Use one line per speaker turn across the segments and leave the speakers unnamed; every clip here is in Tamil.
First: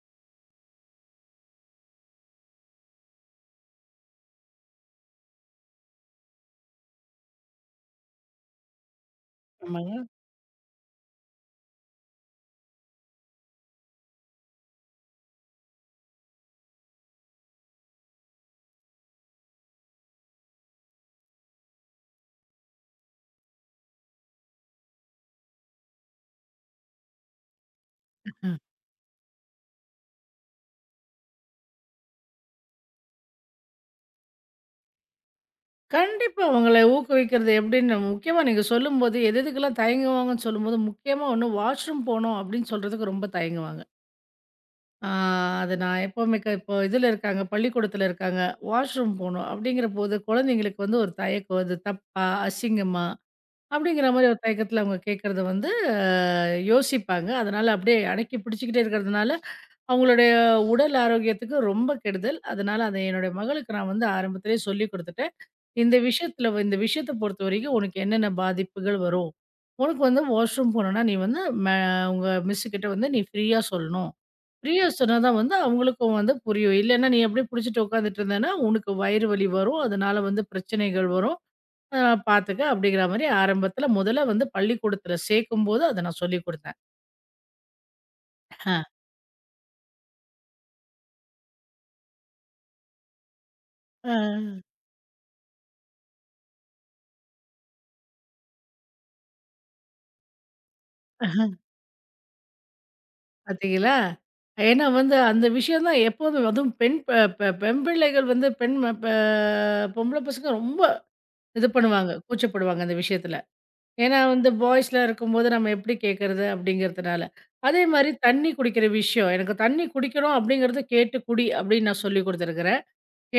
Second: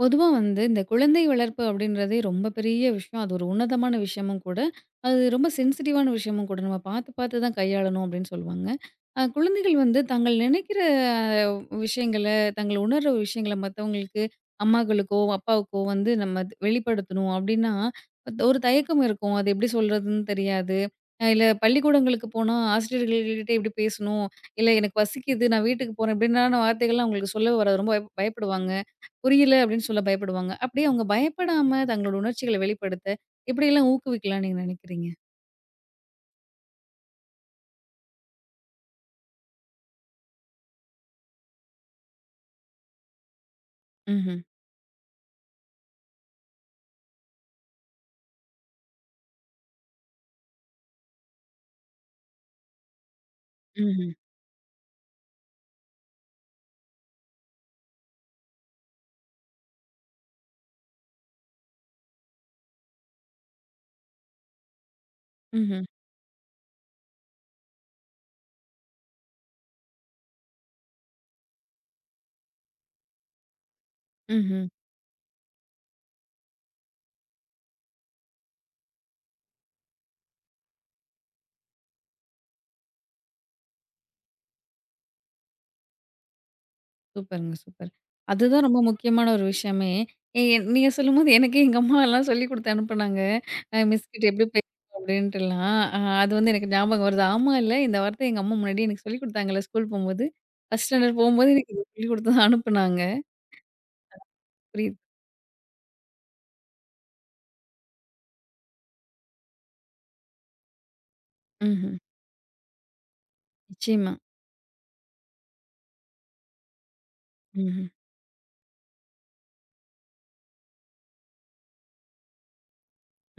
பொதுவா வந்து இந்த குழந்தை வளர்ப்பு அப்படின்றதே ரொம்ப பெரிய விஷயம். அது ஒரு உன்னதமான விஷயமும் கூட. அது ரொம்ப சென்சிட்டிவான விஷயமும் கூட. நம்ம பார்த்து பார்த்து தான் கையாளணும் அப்படின்னு சொல்லுவாங்க. குழந்தைகள்
ஆமாங்க.
வந்து தாங்கள் நினைக்கிற விஷயங்கள, தாங்கள் உணர்ற விஷயங்கள மத்தவங்களுக்கு அம்மாக்களுக்கோ, அப்பாவுக்கோ வந்து நம்ம அது வெளிப்படுத்தணும் அப்படின்னா, ஒரு தயக்கம் இருக்கும். அது எப்படி சொல்றதுன்னு தெரியாது. இல்ல பள்ளிக்கூடங்களுக்கு போனா ஆசிரியர்கள்கிட்ட எப்படி பேசணும்? இல்ல எனக்கு பசிக்குது நான் வீட்டுக்கு போறேன் இப்படின்னான வார்த்தைகள்லாம் அவங்களுக்கு சொல்ல வராது. ரொம்ப பயப்
ம்.
பயப்படுவாங்க. புரியல அப்படின்னு சொல்ல பயப்படுவாங்க. அப்படியே அவங்க பயப்படாம தங்களோட உணர்ச்சிகள வெளிப்படுத்த எப்படியெல்லாம் ஊக்குவிக்கலாம் நீங்க நினைக்கிறீங்க?
கண்டிப்பா உங்கள ஊக்குவிக்கிறது எப்படின்னு முக்கியமா நீங்க சொல்லும்போது, எது எதுக்கெல்லாம் தயங்குவாங்கன்னு சொல்லும்போது, முக்கியமா ஒண்ணு வாஷ்ரூம் போணும் அப்படின்னு சொல்றதுக்கு ரொம்ப தயங்குவாங்க.
ம்ஹ்ம்.
ஆ அது நான் எப்பவுமே இப்போ இதில இருக்காங்க, பள்ளிக்கூடத்தில இருக்காங்க. வாஷ்ரூம் போணும் அப்படிங்கிறபோது, குழந்தைங்களுக்கு வந்து ஒரு தயக்கம். அது தப்பா? அசிங்கமா? அப்படிங்கிற
ம்ஹ்ம்.
மாரி ஒரு தயக்கத்தில அவங்க கேட்கறத வந்து யோசிப்பாங்க. அதனால அப்படியே அடக்கி பிடிச்சுக்கிட்டே இருக்கிறதுனால, அவங்களுடைய உடல் ஆரோக்கியத்துக்கு ரொம்ப கெடுதல். அதனால அத என்னுடைய மகளுக்கு நான் வந்து ஆரம்பத்திலேயே சொல்லிக் குடுத்துட்டேன்.
ம்ஹ்ம்.
இந்த விஷயத்துல இந்த விஷயத்த பொறுத்தவரைக்கும் உனக்கு என்னென்ன பாதிப்புகள் வரும்? உனக்கு வந்து வாஷ்ரூம் போணும்னா, நீ வந்து ம உங்க மிஸ்ஸுகிட்ட வந்து நீ ஃப்ரீயா சொல்லணும்.
ம்ஹ்ம்.
ஃப்ரீயா சொன்னா தான் வந்து அவங்களுக்கும் வந்து புரியும். இல்லன்னா நீ அப்படியே புடிச்சுட்டு உட்காந்துட்டு இருந்தேன்னா, உனக்கு வயிறு வலி வரும். அதனால வந்து பிரச்சனைகள் வரும். அத நான் பார்த்துக்க அப்படிங்கிற மாரி ஆரம்பத்துல முதல்ல வந்து பள்ளிக்கூடத்துல சேர்க்கும்போது அத நான் சொல்லிக் குடுத்தேன்.
சூப்பருங்க, சூப்பர். அதுதான் ரொம்ப முக்கியமான ஒரு விஷயமே. ஏ, எ நீங்க சொல்லும்போது எனக்கே எங்க அம்மாலாம் சொல்லிக் குடுத்து அனுப்புனாங்க. மிஸ் கிட்ட எப்படி பேசணும் அப்படின்ட்டுலாம். அது வந்து எனக்கு ஞாபகம் வருது. ஆமா, இல்ல. இந்த வார்த்தை எங்க அம்மா முன்னாடியே எனக்கு சொல்லிக் குடுத்தாங்கல்ல ஸ்கூல் போம்போது. ஃபர்ஸ்ட் ஸ்டாண்டர்ட் போம்போது
ஆ.
எனக்கு இத சொல்லிக் குடுத்து தான் அனுப்புனாங்க.
பார்த்தீங்களா? ஏன்னா
புரியுது.
வந்து அந்த விஷயம் தான் எப்போதும் அதுவும் பெண் ப பெண் பிள்ளைகள் வந்து பெண் ம ப பொம்பள பசங்க ரொம்ப இது
ம்ஹ்ம்.
பண்ணுவாங்க, கூச்சப்படுவாங்க அந்த விஷயத்துல.
நிச்சயமா.
ஏன்னா வந்து பாய்ஸ்லாம் இருக்கும்போது நம்ம எப்படி கேட்கறது அப்படிங்கிறதுனால. அதே
ம்ஹ்ம்.
மாரி தண்ணி குடிக்கிற விஷயம், எனக்கு தண்ணி குடிக்கணும் அப்படிங்கிறது கேட்டு குடி அப்படின்னு நான் சொல்லிக் குடுத்துருக்கிறேன்.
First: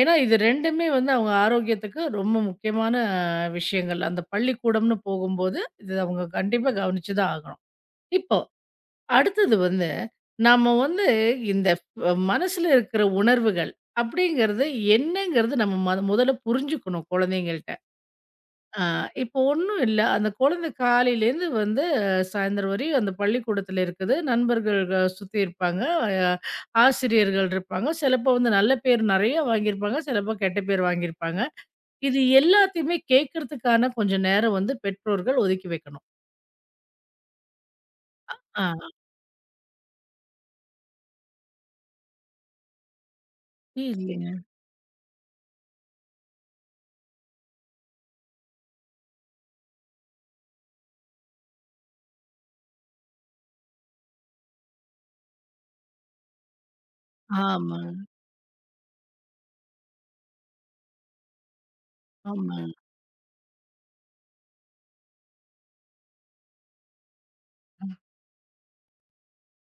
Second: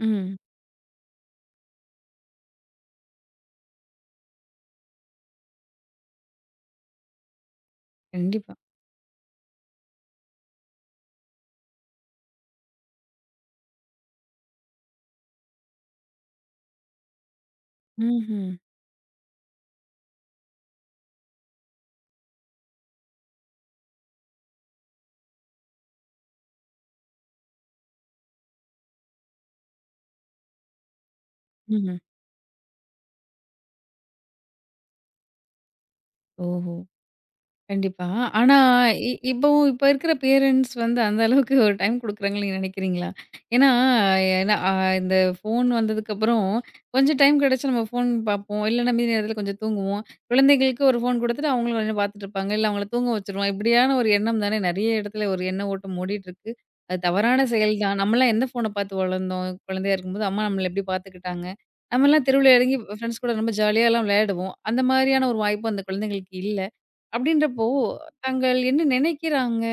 ஏன்னா இது 2மே வந்து அவங்க ஆரோக்கியத்துக்கு ரொம்ப முக்கியமான விஷயங்கள். அந்த பள்ளிக்கூடம்னு போகும்போது, இது அவங்க கண்டிப்பா கவனிச்சு தான் ஆகணும். இப்போ
கண்டிப்பா.
அடுத்தது வந்து, நாம வந்து இந்த மனசுல இருக்கிற உணர்வுகள் அப்படிங்கிறது என்னங்கிறது நம்ம முதல்ல புரிஞ்சுக்கணும் குழந்தைங்கள்ட்ட.
ம்ஹ்ம்.
ஆ இப்போ ஒண்ணும் இல்ல. அந்த குழந்தை காலையிலேருந்து வந்து சாயந்தரம் வரையும் அந்த பள்ளிக்கூடத்துல இருக்குது. நண்பர்கள் சுத்தி இருப்பாங்க. அ ஆசிரியர்கள் இருப்பாங்க. சிலப்போ வந்து நல்ல பேர் நெறைய வாங்கியிருப்பாங்க. சிலப்போ கெட்ட பேர் வாங்கியிருப்பாங்க.
ம்ஹ்ம்.
இது எல்லாத்தையுமே கேட்கறதுக்கான கொஞ்சம் நேரம் வந்து பெற்றோர்கள் ஒதுக்கி வைக்கணும்.
ஓஹோ! கண்டிப்பா. ஆனா
ஆ.
இ இப்பவும் இப்ப இருக்கிற பேரண்ட்ஸ் வந்து அந்த அளவுக்கு ஒரு டைம் குடுக்குறாங்கன்னு நீங்க நினைக்கிறீங்களா? ஏன்னா
இல்லைங்க.
ஏன்னா அ இந்த ஃபோன் வந்ததுக்கப்புறம் கொஞ்சம் டைம் கிடைச்சா நம்ம ஃபோன் பார்ப்போம். இல்லன்னா மீதி நேரத்தில கொஞ்சம் தூங்குவோம். குழந்தைகளுக்கு ஒரு ஃபோன் குடுத்துட்டு அவங்களும் கொஞ்சம் பார்த்துட்டு இருப்பாங்க. இல்ல அவங்கள தூங்க வச்சுருவோம். இப்படியான ஒரு எண்ணம் தானே நெறைய இடத்துல ஒரு எண்ண ஓட்டம் ஓடிட்டுருக்கு. அது தவறான செயல்
ஆமாங்க.
தான். நம்மலாம் எந்த ஃபோன பார்த்து வளர்ந்தோம்? குழந்தையா இருக்கும்போது அம்மா நம்மள எப்படி பார்த்துக்கிட்டாங்க? நம்மலாம் தெருவுல
ஆமாங்க.
இறங்கி ஃப்ரெண்ட்ஸ் கூட ரொம்ப ஜாலியாலாம் விளையாடுவோம். அந்த மாரியான ஒரு வாய்ப்பு அந்த குழந்தைங்களுக்கு இல்ல. அப்படின்றப்போ, தாங்கள் என்ன நினைக்கிறாங்க?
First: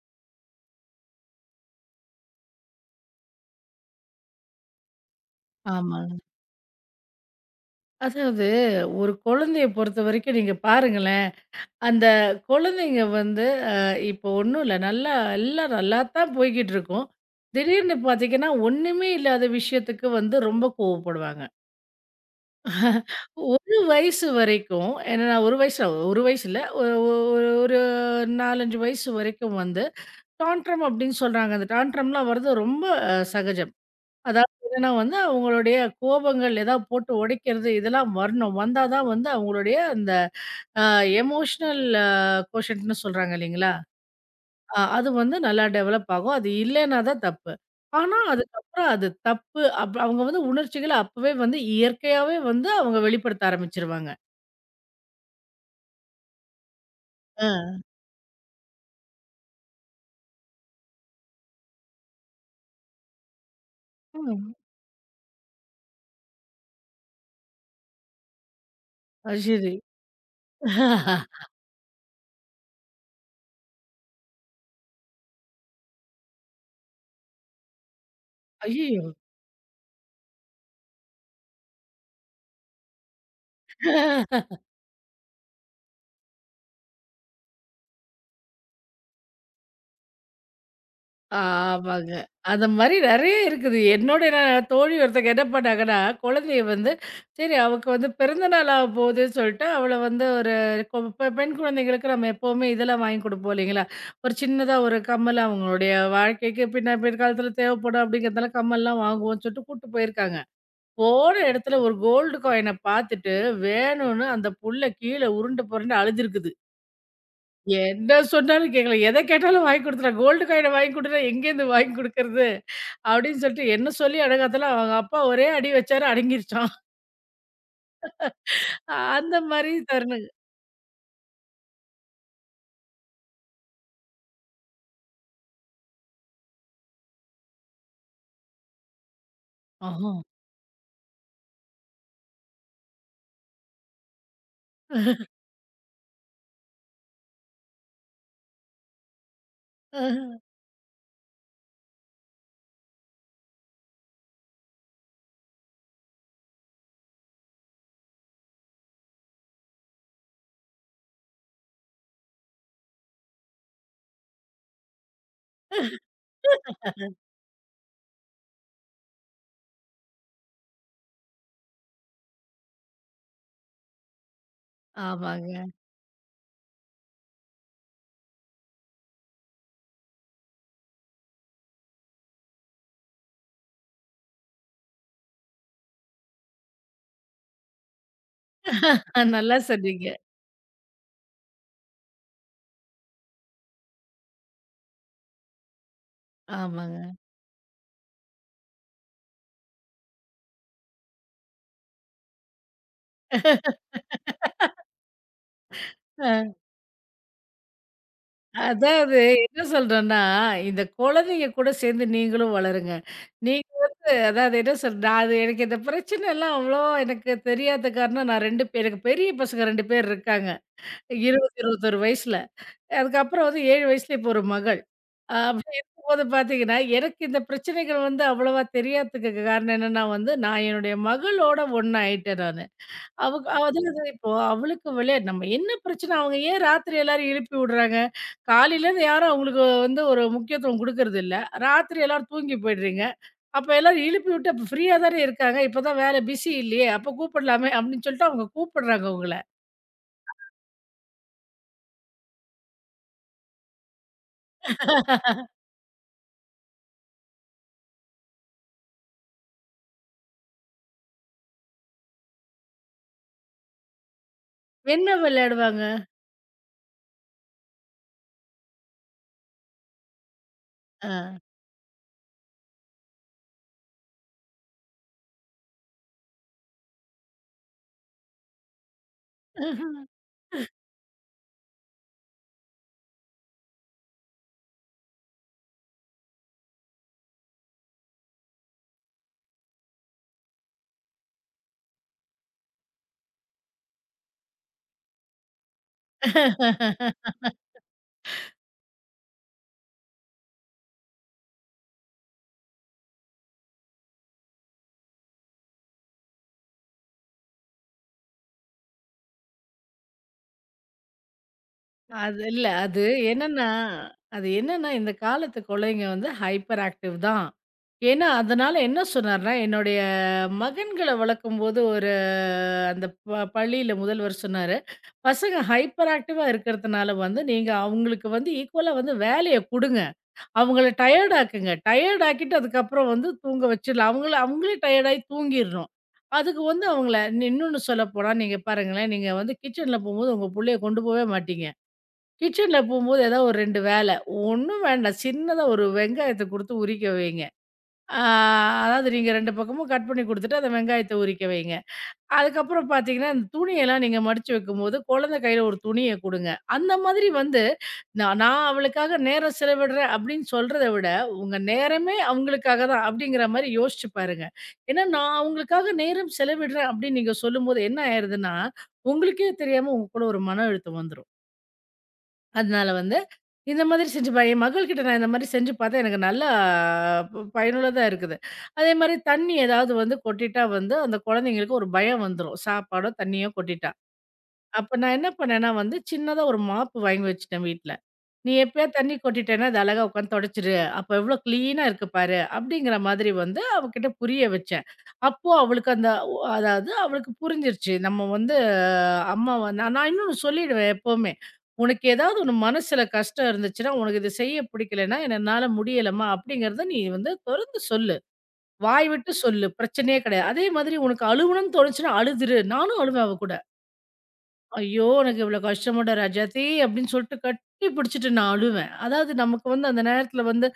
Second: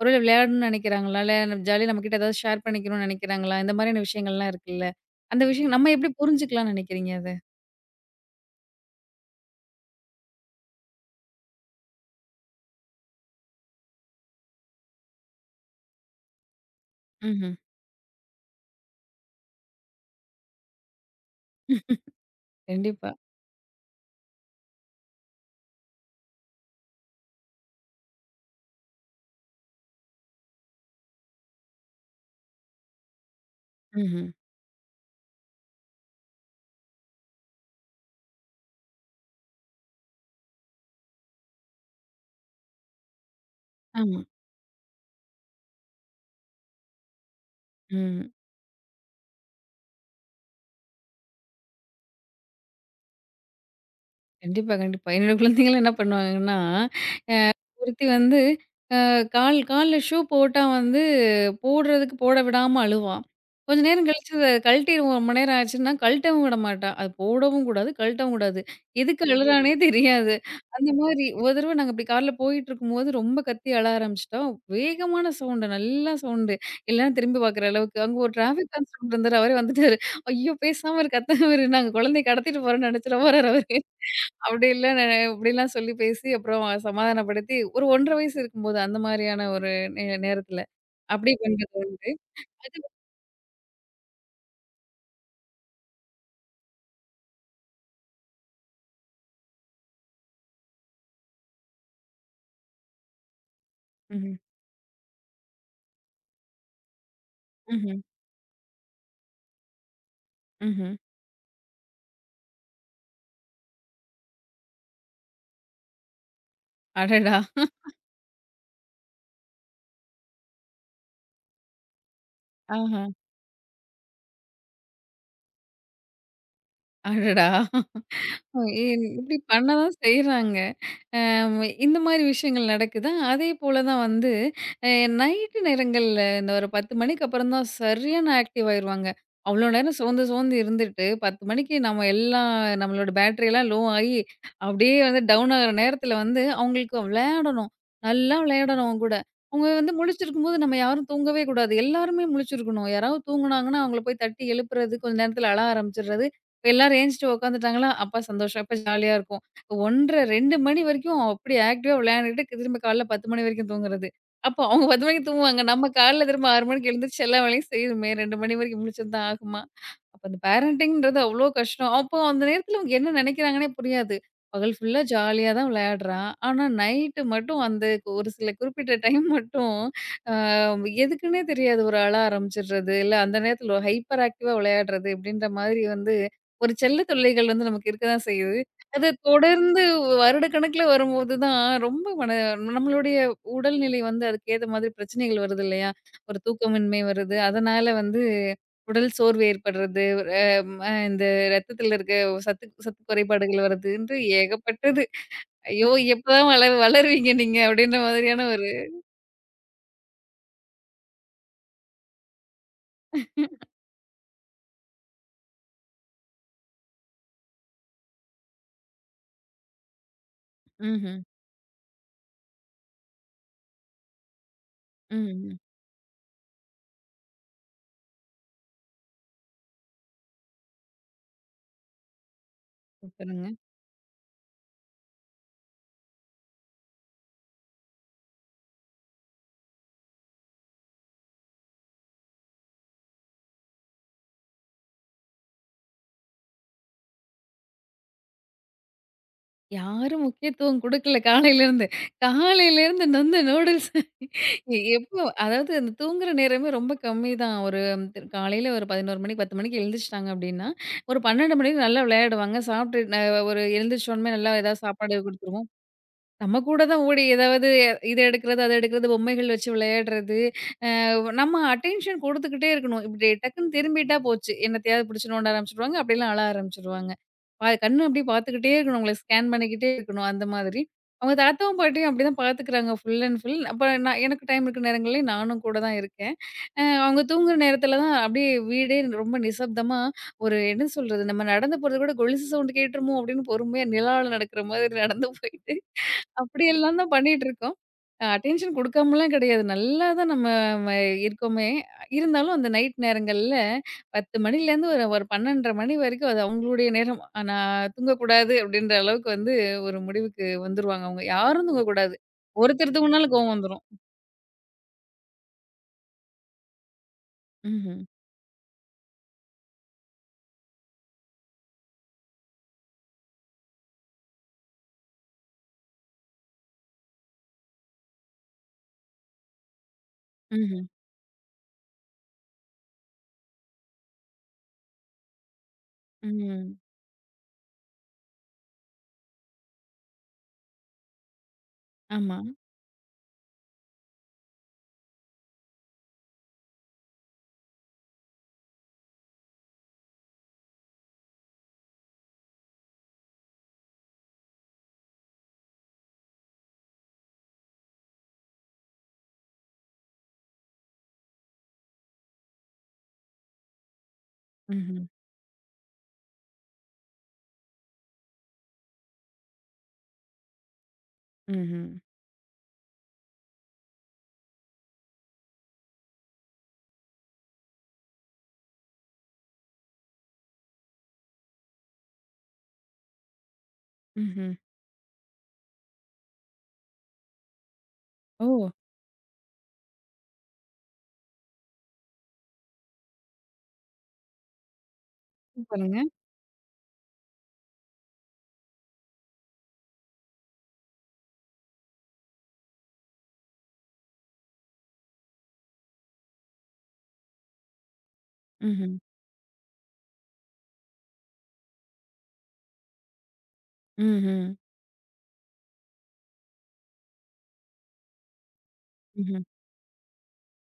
ஒருவேளை விளையாடணும்னு நினைக்கிறாங்களா? இல்ல ஜாலியா நம்மகிட்ட ஏதாவது ஷேர் பண்ணிக்கணும்னு நினைக்கிறாங்களா? இந்த மாதிரியான விஷயங்கள்லாம் இருக்குல்ல. அந்த விஷயம் நம்ம எப்படி
ஆமாங்க.
புரிஞ்சுக்கலாம்னு நினைக்கிறீங்க அத?
அதாவது ஒரு குழந்தைய பொறுத்தவரைக்கும் நீங்க பாருங்களேன், அந்த குழந்தைங்க வந்து அ இப்போ ஒண்ணும் இல்ல. நல்லா எல்லாம் நல்லாத்தான் போய்க்கிட்டு இருக்கும்.
ம்ஹ்ம்.
திடீர்னு பார்த்தீங்கன்னா, ஒண்ணுமே இல்லாத விஷயத்துக்கு வந்து ரொம்ப கோவப்படுவாங்க.
கண்டிப்பா.
ஒரு வயசு வரைக்கும் ஏன்னா நான் ஒரு வயசு ஒரு வயசு இல்ல. ஒ ஒ ஒரு 4, 5 வயசு வரைக்கும் வந்து டான்ட்ரம் அப்படின்னு சொல்றாங்க. அந்த டான்ட்ரம்லாம் வர்றது ரொம்ப சகஜம்.
ம்ஹ்ம்.
அதாவது என்னன்னா வந்து அவங்களுடைய கோபங்கள், ஏதாவது போட்டு உடைக்கிறது இதெல்லாம் வரணும். வந்தா தான் வந்து அவங்களுடைய அந்த அ எமோஷனல் கோஷன்ட்ன்னு சொல்றாங்க இல்லைங்களா?
ஆமா.
அது வந்து நல்லா டெவலப் ஆகும். அது இல்லைன்னா தான் தப்பு. ஆனா,
ம்.
அதுக்கப்புறம் அது தப்பு அப் அவங்க வந்து உணர்ச்சிகள அப்பவே வந்து இயற்கையாவே வந்து அவங்க வெளிப்படுத்த ஆரம்பிச்சுருவாங்க.
கண்டிப்பா, கண்டிப்பா. என்னோட குழந்தைங்கலாம் என்ன பண்ணுவாங்கன்னா, அ
ஆ.
ஒருத்தி வந்து அ கால் கால்ல ஷூ போட்டா வந்து போடுறதுக்கு போட விடாம அழுவா. கொஞ்ச நேரம் கழிச்சு அத
ம்.
கழட்டிருவோம். ரொம்ப நேரம் ஆச்சுன்னா கழட்டவும் விட மாட்டா. அது போடவும் கூடாது, கழட்டவும் கூடாது. எதுக்கு
அது
அழுறானே
சரி.
தெரியாது. அந்த மாரி ஒரு தடவ நாங்க இப்டி கார்ல போயிட்டுருக்கும்போது ரொம்ப கத்தி அழ ஆரம்பிச்சுட்டா. வேகமான சவுண்டு, நல்லா சவுண்டு. எல்லாரும் திரும்பி பாக்குற அளவுக்கு. அங்க ஒரு டிராஃபிக்
ஐயய்யோ!
கான்ஸ்டபிள் இருந்தாரு. அவரே வந்துட்டாரு. ஐயோ! பேசாம இரு, கத்தாம இரு. நாங்க குழந்தைய கடத்திட்டு போறோம்னு நெனச்சிட போறாரு அவரு. அப்படி இல்ல இப்படிலாம் சொல்லி பேசி அப்புறம் சமாதானப்படுத்தி, ஒரு 1 1/2 வயசு இருக்கும்போது அந்த மாரியான ஒரு நேரத்துல, அப்படி பண்றது உண்டு.
ஆமாங்க. அந்த மாரி நெறைய இருக்குது. என்னோட நான் தோழி ஒருத்தங்க என்ன பண்ணாங்கன்னா, குழந்தைய வந்து சரி அவக்கு வந்து பிறந்த நாள் ஆக போகுதுன்னு சொல்லிட்டு, அவள வந்து ஒரு கொ பெ பெண் குழந்தைங்களுக்கு நம்ம எப்பவுமே இதெல்லாம் வாங்கி குடுப்போம் இல்லைங்களா? ஒரு
ம்ஹ்ம்.
சின்னதா ஒரு கம்மல் அவங்களுடைய வாழ்க்கைக்கு பிற்காலத்துல
ம்ஹ்ம்.
தேவைப்படும் அப்படிங்கிறதால கம்மல்லாம் வாங்குவோம்ன்னு சொல்லிட்டு கூட்டு போயிருக்காங்க.
ம்ஹ்ம்.
போன இடத்துல ஒரு கோல்டு காயின பார்த்துட்டு வேணும்னு அந்த புள்ள கீழ உருண்டு புரண்டு அழுதுருக்குது.
அடடா!
என்ன சொன்னாலும் கேட்கல. எத கேட்டாலும் வாங்கி குடுத்துட்டா. கோல்டு காயின வாங்கி குடுனா எங்கேருந்து வாங்கி குடுக்கறது?
ஆஹா.
அப்படின்னு சொல்லிட்டு என்ன சொல்லி அடங்காதல அவங்க அப்பா ஒரே அடி வச்சாரு அடங்கிருச்சான்.
அடடா! ஏ
அந்த
இப்படி பண்ண
மாரி
தான்
தருணங்க.
செய்றாங்க. அம் இந்த மாரி விஷயங்கள் நடக்குதா, அதேபோல தான் வந்து அ நைட்டு நேரங்கள்ல இந்த ஒரு 10 மணிக்கு அப்புறம் தான் சரியான ஆக்டிவ் ஆயிருவாங்க. அவ்வளோ நேரம்
ஆஹா.
சோர்ந்து சோர்ந்து இருந்துட்டு 10 மணிக்கு நம்ம எல்லாம் நம்மளோட பேட்டரியெல்லாம் லோ ஆயி, அப்படியே வந்து டவுன் ஆகுற நேரத்தில வந்து அவங்களுக்கு விளையாடணும். நல்லா விளையாடணும் அவங்க கூட. அவங்க வந்து முழிச்சிருக்கும்போது நம்ம யாரும் தூங்கவே கூடாது. எல்லாருமே முழிச்சிருக்கணும். யாராவது தூங்குனாங்கன்னா, அவங்கள போய் தட்டி எழுப்புறது, கொஞ்ச நேரத்தில அழ ஆரம்பிச்சுடுறது. இப்ப எல்லாரும் ஏந்திச்சுட்டு உட்காந்துட்டாங்களா, அப்பா சந்தோஷம். அப்ப ஜாலியா இருக்கும். 1 1/2, 2 மணி வரைக்கும் அப்படி ஆக்டிவா விளையாண்டுட்டு திரும்ப காலைல 10 மணி வரைக்கும் தூங்குறது. அப்போ அவங்க 10 மணிக்கு தூங்குவாங்க. நம்ம காலைல திரும்ப 6 மணிக்கு எழுந்திரிச்சு எல்லா வேலையும் செய்யணுமே 2 மணி வரைக்கும் முழிச்சிருந்தா ஆகுமா? அப்ப அந்த பேரண்டிங்ன்றது அவ்ளோ கஷ்டம். அப்போ அந்த நேரத்துல அவங்க என்ன நினைக்கிறாங்கன்னே புரியாது. பகல் ஃபுல்லா ஜாலியா
ஆமாங்க.
தான் விளையாடுறான். ஆனா நைட்டு மட்டும் அந்த ஒரு சில குறிப்பிட்ட டைம் மட்டும் அ எதுக்குன்னே தெரியாது. ஒரு அழ ஆரம்பிச்சுடுறது, இல்ல அந்த நேரத்துல ஹைப்பர் ஆக்டிவா விளையாடுறது இப்படின்ற மாதிரி வந்து ஒரு செல்ல தொல்லைகள் வந்து நமக்கு இருக்க தான் செய்யுது. அது
நல்லா
தொடர்ந்து
சொன்னீங்க.
வருடக்கணக்குல வரும்போது தான் ரொம்ப நம்மளுடைய உடல்நிலை வந்து அதுக்கு ஏத்த மாதிரி பிரச்சனைகள் வருது இல்லையா? ஒரு தூக்கமின்மை
ஆமாங்க.
வருது. அதனால வந்து உடல் சோர்வு ஏற்படுறது, அ ம இந்த ரத்தத்துல இருக்க சத்து சத்து குறைபாடுகள் வர்றதுன்ட்டு ஏகப்பட்டது. ஐயோ! எப்பதான்
அ
வளருவீங்க நீங்க அப்படின்ற மாதிரியான ஒரு
அதாவது என்ன சொல்றேன்னா, இந்த குழந்தைங்க கூட சேர்ந்து நீங்களும் வளருங்க. நீங்க வந்து அதாவது என்ன சொல் நான் அது எனக்கு இந்த பிரச்சனைலாம் அவ்வளவா எனக்கு தெரியாத காரணம் நான் 2 பேர் எனக்கு பெரிய பசங்க 2 பேர் இருக்காங்க.
ம்ஹ்ம்.
20, 21 வயசுல. அதுக்கப்புறம் வந்து 7 வயசுல இப்போ ஒரு மகள்.
ம்ஹ்ம்.
அப்படி இருக்கும்போது பார்த்தீங்கன்னா, எனக்கு இந்த பிரச்சனைகள் வந்து அவ்வளவா தெரியாததுக்கு காரணம் என்னன்னா வந்து, நான் என்னுடைய மகளோட ஒண்ணாயிட்டேன் நானு.
சூப்பருங்க.
அவங்க அதாவது இப்போ அவளுக்கு நம்ம என்ன பிரச்சனை அவங்க ஏன் ராத்திரி எல்லாரும் எழுப்பி விடுறாங்க? காலையிலேருந்து யாரும் அவங்களுக்கு வந்து ஒரு முக்கியத்துவம் குடுக்கறதில்ல. ராத்திரி எல்லாரும் தூங்கி போயிடுறீங்க. அப்ப எல்லாரும் எழுப்பி விட்டு அப்ப ஃப்ரீயா தானே இருக்காங்க. இப்பதான் வேலை பிஸி இல்லையே! அப்ப கூப்பிடலாமே! அப்படின்னு சொல்லிட்டு அவங்க கூப்பிடுறாங்க உங்கள.
யாரும் முக்கியத்துவம் குடுக்கல காலையிலேருந்து. காலையிலேருந்து நொந்து நூடுல்ஸ் எப்போ அதாவது அந்த தூங்குற நேரமே ரொம்ப கம்மி தான். காலையில ஒரு 11 மணிக்கு 10 மணிக்கு எழுந்திரிச்சுட்டாங்க அப்படின்னா, ஒரு 12 மணிக்கு நல்லா விளையாடுவாங்க. சாப்பிட்டு ந ஒரு எழுந்திரிச்ச உடனே நல்லா ஏதாவது
என்ன
சாப்பாடு குடுத்துருவோம்.
விளையாடுவாங்க?
நம்ம கூட தான் ஓடி ஏதாவது இத எடுக்கிறது, அத எடுக்கிறது, பொம்மைகள் வச்சு விளையாடுறது. அ
ஆ.
நம்ம அட்டென்ஷன் குடுத்துக்கிட்டே இருக்கணும். இப்படி டக்குன்னு திரும்பிட்டா போச்சு. என்னத்தையாவது புடிச்சு நோண்ட ஆரம்பிச்சுருவாங்க. அப்படிலாம் அழ ஆரம்பிச்சுருவாங்க. கண்ணு அப்படியே பார்த்துக்கிட்டே இருக்கணும். உங்கள ஸ்கேன் பண்ணிக்கிட்டே இருக்கணும். அந்த மாதிரி. அவங்க தாத்தாவும், பாட்டியும் அப்படிதான் பார்த்துக்கிறாங்க ஃபுல் அண்ட் ஃபுல். அப்ப நான் எனக்கு டைம் இருக்க நேரங்கள்ல நானும் கூட தான் இருக்கேன். அவங்க தூங்குற நேரத்துல தான் அப்படியே வீடே ரொம்ப நிசப்தமா ஒரு என்ன சொல்றது? நம்ம நடந்து போறது கூட கொலுசு சவுண்ட் கேட்டுருமோ அப்படின்னு பொறுமையா நிலாவுல நடக்கிற மாதிரி நடந்து போயிட்டு அப்படியெல்லாம் தான் பண்ணிட்டுருக்கோம். அட்டென்ஷன் குடுக்காமலாம் கிடையாது. நல்லா தான் நம்ம ம இருக்கோமே! இருந்தாலும் அந்த நைட் நேரங்கள்ல 10 மணிலேருந்து ஒரு ஒரு 12:30 மணி வரைக்கும் அது அவங்களுடைய நேரம். நான் தூங்கக்கூடாது அப்படின்ற அளவுக்கு வந்து ஒரு முடிவுக்கு வந்துருவாங்க அவங்க. யாரும் தூங்கக்கூடாது.
அது இல்ல.
ஒருத்தர் தூங்குனாலும் கோவம்
என்னன்னா
வந்துரும்.
அது என்னன்னா, இந்த காலத்து குழந்தைங்க வந்து ஹைப்பர் ஆக்டிவ் தான்.
ம்ஹ்ம்.
ஏன்னா, அதனால என்ன சொன்னார்ன்னா, என்னுடைய மகன்கள வளர்க்கும்போது ஒரு அந்த ப பள்ளியில முதல்வர் சொன்னாரு, "பசங்க ஹைப்பர் ஆக்டிவா இருக்கிறதுனால வந்து, நீங்க அவங்களுக்கு வந்து ஈக்குவலா வந்து வேலைய குடுங்க.
ம்ஹ்ம்.
அவங்கள டயர்ட் ஆக்குங்க. டயர்ட் ஆக்கிட்டு அதுக்கப்புறம் வந்து தூங்க வச்சிடலாம். அவங்கள அவங்களே டயர்ட் ஆயி தூங்கிடணும். அதுக்கு
ம்.
வந்து அவங்கள இன்னொன்னு சொல்லப்போனா, நீங்க பாருங்களேன், நீங்க வந்து கிச்சன்ல போம்போது உங்க புள்ளைய கொண்டு போவே மாட்டீங்க."
ஆமா.
கிச்சன்ல போம்போது ஏதாவது ஒரு 2 வேல. ஒண்ணும் வேண்டாம். சின்னதா ஒரு வெங்காயத்த குடுத்து உரிக்க வைங்க. ஆ அதாவது நீங்க 2 பக்கமும் கட் பண்ணி குடுத்துட்டு, அந்த வெங்காயத்த உரிக்க வைங்க. அதுக்கப்புறம் பார்த்தீங்கன்னா, அந்த துணியெல்லாம் நீங்க மடிச்சு வைக்கும்போது, குழந்தை கையில ஒரு துணிய குடுங்க. அந்த மாதிரி வந்து, நான் நான் அவளுக்காக நேரம் செலவிடுறேன் அப்படின்னு சொல்றத விட, உங்க நேரமே அவங்களுக்காக தான் அப்படிங்கிற மாரி யோசிச்சு பாருங்க.
ம்ஹ்ம்.
ஏன்னா, நான் அவங்களுக்காக நேரம் செலவிடுறேன் அப்படின்னு நீங்க சொல்லும்போது என்ன ஆயிருதுன்னா, உங்களுக்கே தெரியாம உங்க கூட ஒரு மன அழுத்தம் வந்துரும்.
ம்ஹ்ம்.
அதனால வந்து, இந்த மாதிரி செஞ்சு ப என் மகள்கிட்ட நான் இந்த மாதிரி செஞ்சு பார்த்தேன். எனக்கு நல்லா பயனுள்ளதா இருக்குது. அதேமாரி தண்ணி ஏதாவது வந்து கொட்டிட்டா வந்து, அந்த குழந்தைங்களுக்கு ஒரு பயம் வந்துரும். சாப்பாடோ, தண்ணியோ கொட்டிட்டா.
ம்ஹ்ம்.
அப்ப நான் என்ன பண்ணேன்னா வந்து, சின்னதா ஒரு மாப்பு வாங்கி வச்சுட்டேன் வீட்ல. நீ
ஓ!
எப்பயாவது தண்ணி கொட்டிட்டேன்னா, அது அழகா உட்காந்து தொடச்சிடு. அப்ப எவ்ளோ கிளீனா இருக்கு பாரு. அப்படிங்கிற மாதிரி வந்து அவகிட்ட புரிய வச்சேன். அப்போ அவளுக்கு
சூப்பருங்க.
அந்த ஒ அதாவது அவளுக்கு புரிஞ்சிருச்சு. நம்ம வந்து அம்மா வ நான் நான் இன்னொன்னு சொல்லிடுவேன் எப்பவுமே. "உனக்கு ஏதாவது ஒண்ணு மனசுல கஷ்டம் இருந்துச்சுன்னா, உனக்கு இது செய்ய பிடிக்கலன்னா, என்னால முடியலம்மா" அப்படிங்கிறத நீ வந்து தொறந்து சொல்லு.
ம்ஹ்ம்.
வாய் விட்டு சொல்லு. பிரச்சனையே கிடையாது. அதே மாதிரி உனக்கு அழுவணும்னு தோணுச்சுன்னா, அழுதுரு. நானும் அழுவேன் அவ கூட.
ம்ஹ்ம்.
ஐயோ! எனக்கு இவ்ளோ கஷ்டமாடா ராஜாத்தி அப்படின்னு சொல்லிட்டு கட்டி பிடிச்சிட்டு நான் அழுவேன். அதாவது
ம்ஹ்ம்.
நமக்கு வந்து அந்த நேரத்துல வந்து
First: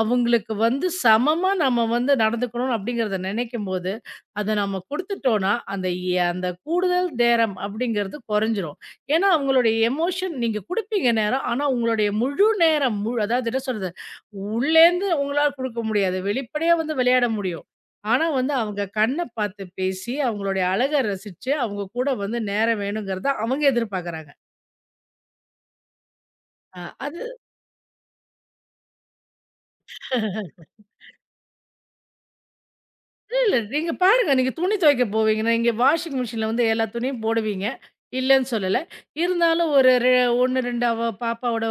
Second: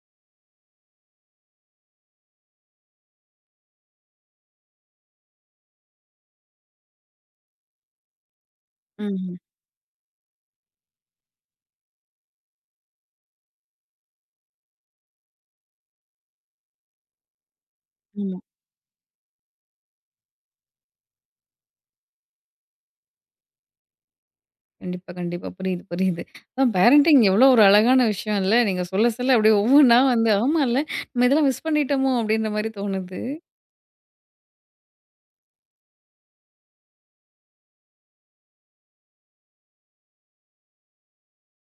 அவங்களுக்கு வந்து சமமா நம்ம வந்து நடந்துக்கணும் அப்படிங்கிறத நினைக்கும்போது, அத நம்ம குடுத்துட்டோம்னா, அந்த கூடுதல் நேரம் அப்படிங்கிறது குறைஞ்சிரும். ஏன்னா
ம்ஹ்ம்.
அவங்களுடைய எமோஷன் நீங்க குடுப்பீங்க நேரம். ஆனா உங்களுடைய முழு நேரம், முழு அதாவது என்ன சொல்றது? உள்ளேருந்து உங்களால குடுக்க முடியாது. வெளிப்படையா வந்து விளையாட முடியும். ஆனா
ஆமா.
வந்து அவங்க கண்ண பார்த்து பேசி, அவங்களுடைய அழக ரசிச்சு, அவங்க கூட வந்து நேரம் வேணுங்கிறத அவங்க எதிர்பார்க்குறாங்க.
கண்டிப்பா, கண்டிப்பா. புரியுது, புரியுது. அதான் பேரண்டிங்
அது
எவ்வளோ ஒரு அழகான விஷயம் இல்ல. நீங்க சொல்ல சொல்ல அப்படியே ஒவ்வொன்னா வந்து ஆமால்ல, நம்ம இதெல்லாம் மிஸ் பண்ணிட்டோமோ! அப்படின்ற மாரி தோணுது.
இல்ல நீங்க பாருங்க. நீங்க துணி துவைக்க போவீங்கன்னா, நீங்க வாஷிங் மிஷின்ல வந்து எல்லா துணியும் போடுவீங்க. இல்லன்னு சொல்லல. இருந்தாலும் ஒரு ரெ 1, 2 அவ பாப்பாவோட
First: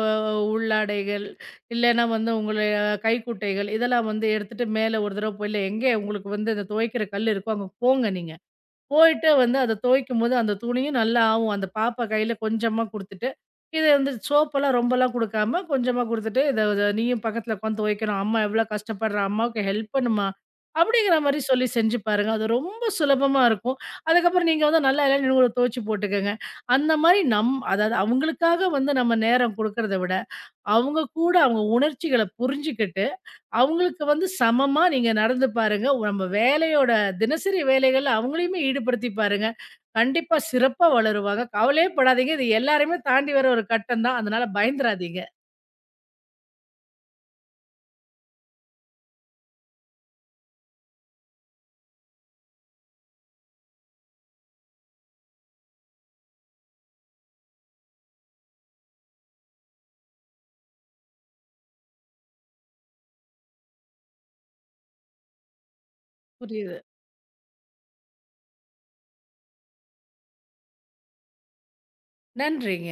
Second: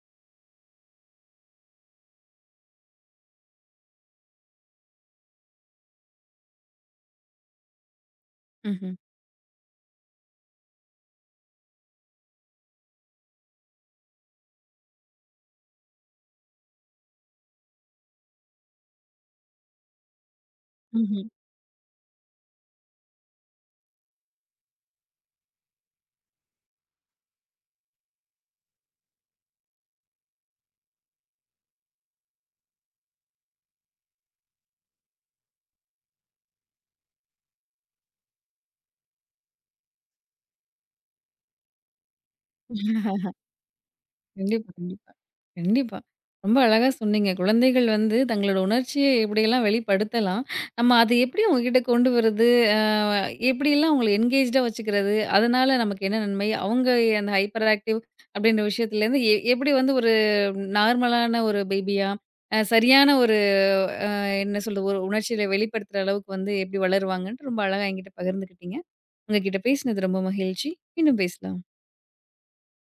உள்ளாடைகள், இல்லன்னா வந்து உங்களுடைய கைக்குட்டைகள் இதெல்லாம் வந்து எடுத்துட்டு மேல ஒரு தடவ போய் இல்ல எங்கே உங்களுக்கு வந்து இந்த துவைக்கிற கல் இருக்கோ, அங்க போங்க நீங்க.
ம்ஹ்ம்.
போயிட்டு வந்து அத துவைக்கும்போது, அந்த துணியும் நல்லா ஆவும். அந்த பாப்பா கையில கொஞ்சமா குடுத்துட்டு, இத வந்து சோப்பெல்லாம் ரொம்பலாம் குடுக்காம, கொஞ்சமா குடுத்துட்டு, "இத இத நீயும் பக்கத்துல உட்காந்து துவைக்கணும். அம்மா எவ்ளோ கஷ்டப்படுறா. அம்மாவுக்கு ஹெல்ப் பண்ணுமா." அப்படிங்கிற
ம்ஹ்ம்.
மாரி சொல்லி செஞ்சு பாருங்க. அது ரொம்ப சுலபமா இருக்கும். அதுக்கப்புறம் நீங்க வந்து நல்லா இல்லன்னு கூட துவைச்சு போட்டுக்கங்க. அந்த மாரி நம் அதாவது அவங்களுக்காக வந்து நம்ம நேரம் குடுக்கறத விட, அவங்க கூட அவங்க உணர்ச்சிகள புரிஞ்சுகிட்டு அவங்களுக்கு வந்து சமமா நீங்க நடந்து பாருங்க. உ- நம்ம வேலையோட தினசரி வேலைகள்ல அவங்களையுமே ஈடுபடுத்தி பாருங்க. கண்டிப்பா சிறப்பா வளருவாங்க. கவலையே படாதீங்க. இது எல்லாரையுமே தாண்டி வர ஒரு கட்டம் தான். அதனால
கண்டிப்பா, கண்டிப்பா.
பயந்துறாதீங்க.
கண்டிப்பா. ரொம்ப அழகா சொன்னீங்க. குழந்தைகள் வந்து தங்களோட உணர்ச்சிய எப்படியெல்லாம் வெளிப்படுத்தலாம். நம்ம அது எப்படி அவங்ககிட்ட கொண்டு வர்றது? அ எப்படியெல்லாம் அவங்கள என்கேஜ்டா வச்சுக்கிறது? அதனால நமக்கு என்ன நன்மை? அவங்க அந்த ஹைப்பர் ஆக்டிவ் அப்படின்ற விஷயத்துலேருந்து எப்படி வந்து ஒரு நார்மலான ஒரு பேபியா, சரியான ஒரு அ என்ன சொல்றது? ஒரு உணர்ச்சியில வெளிப்படுத்துற அளவுக்கு வந்து
புரியுது.
எப்படி வளருவாங்கன்ட்டு ரொம்ப அழகா என்கிட்ட பகிர்ந்துக்கிட்டீங்க. உங்ககிட்ட பேசினது ரொம்ப மகிழ்ச்சி. மீண்டும் பேசலாம்.
நன்றிங்க.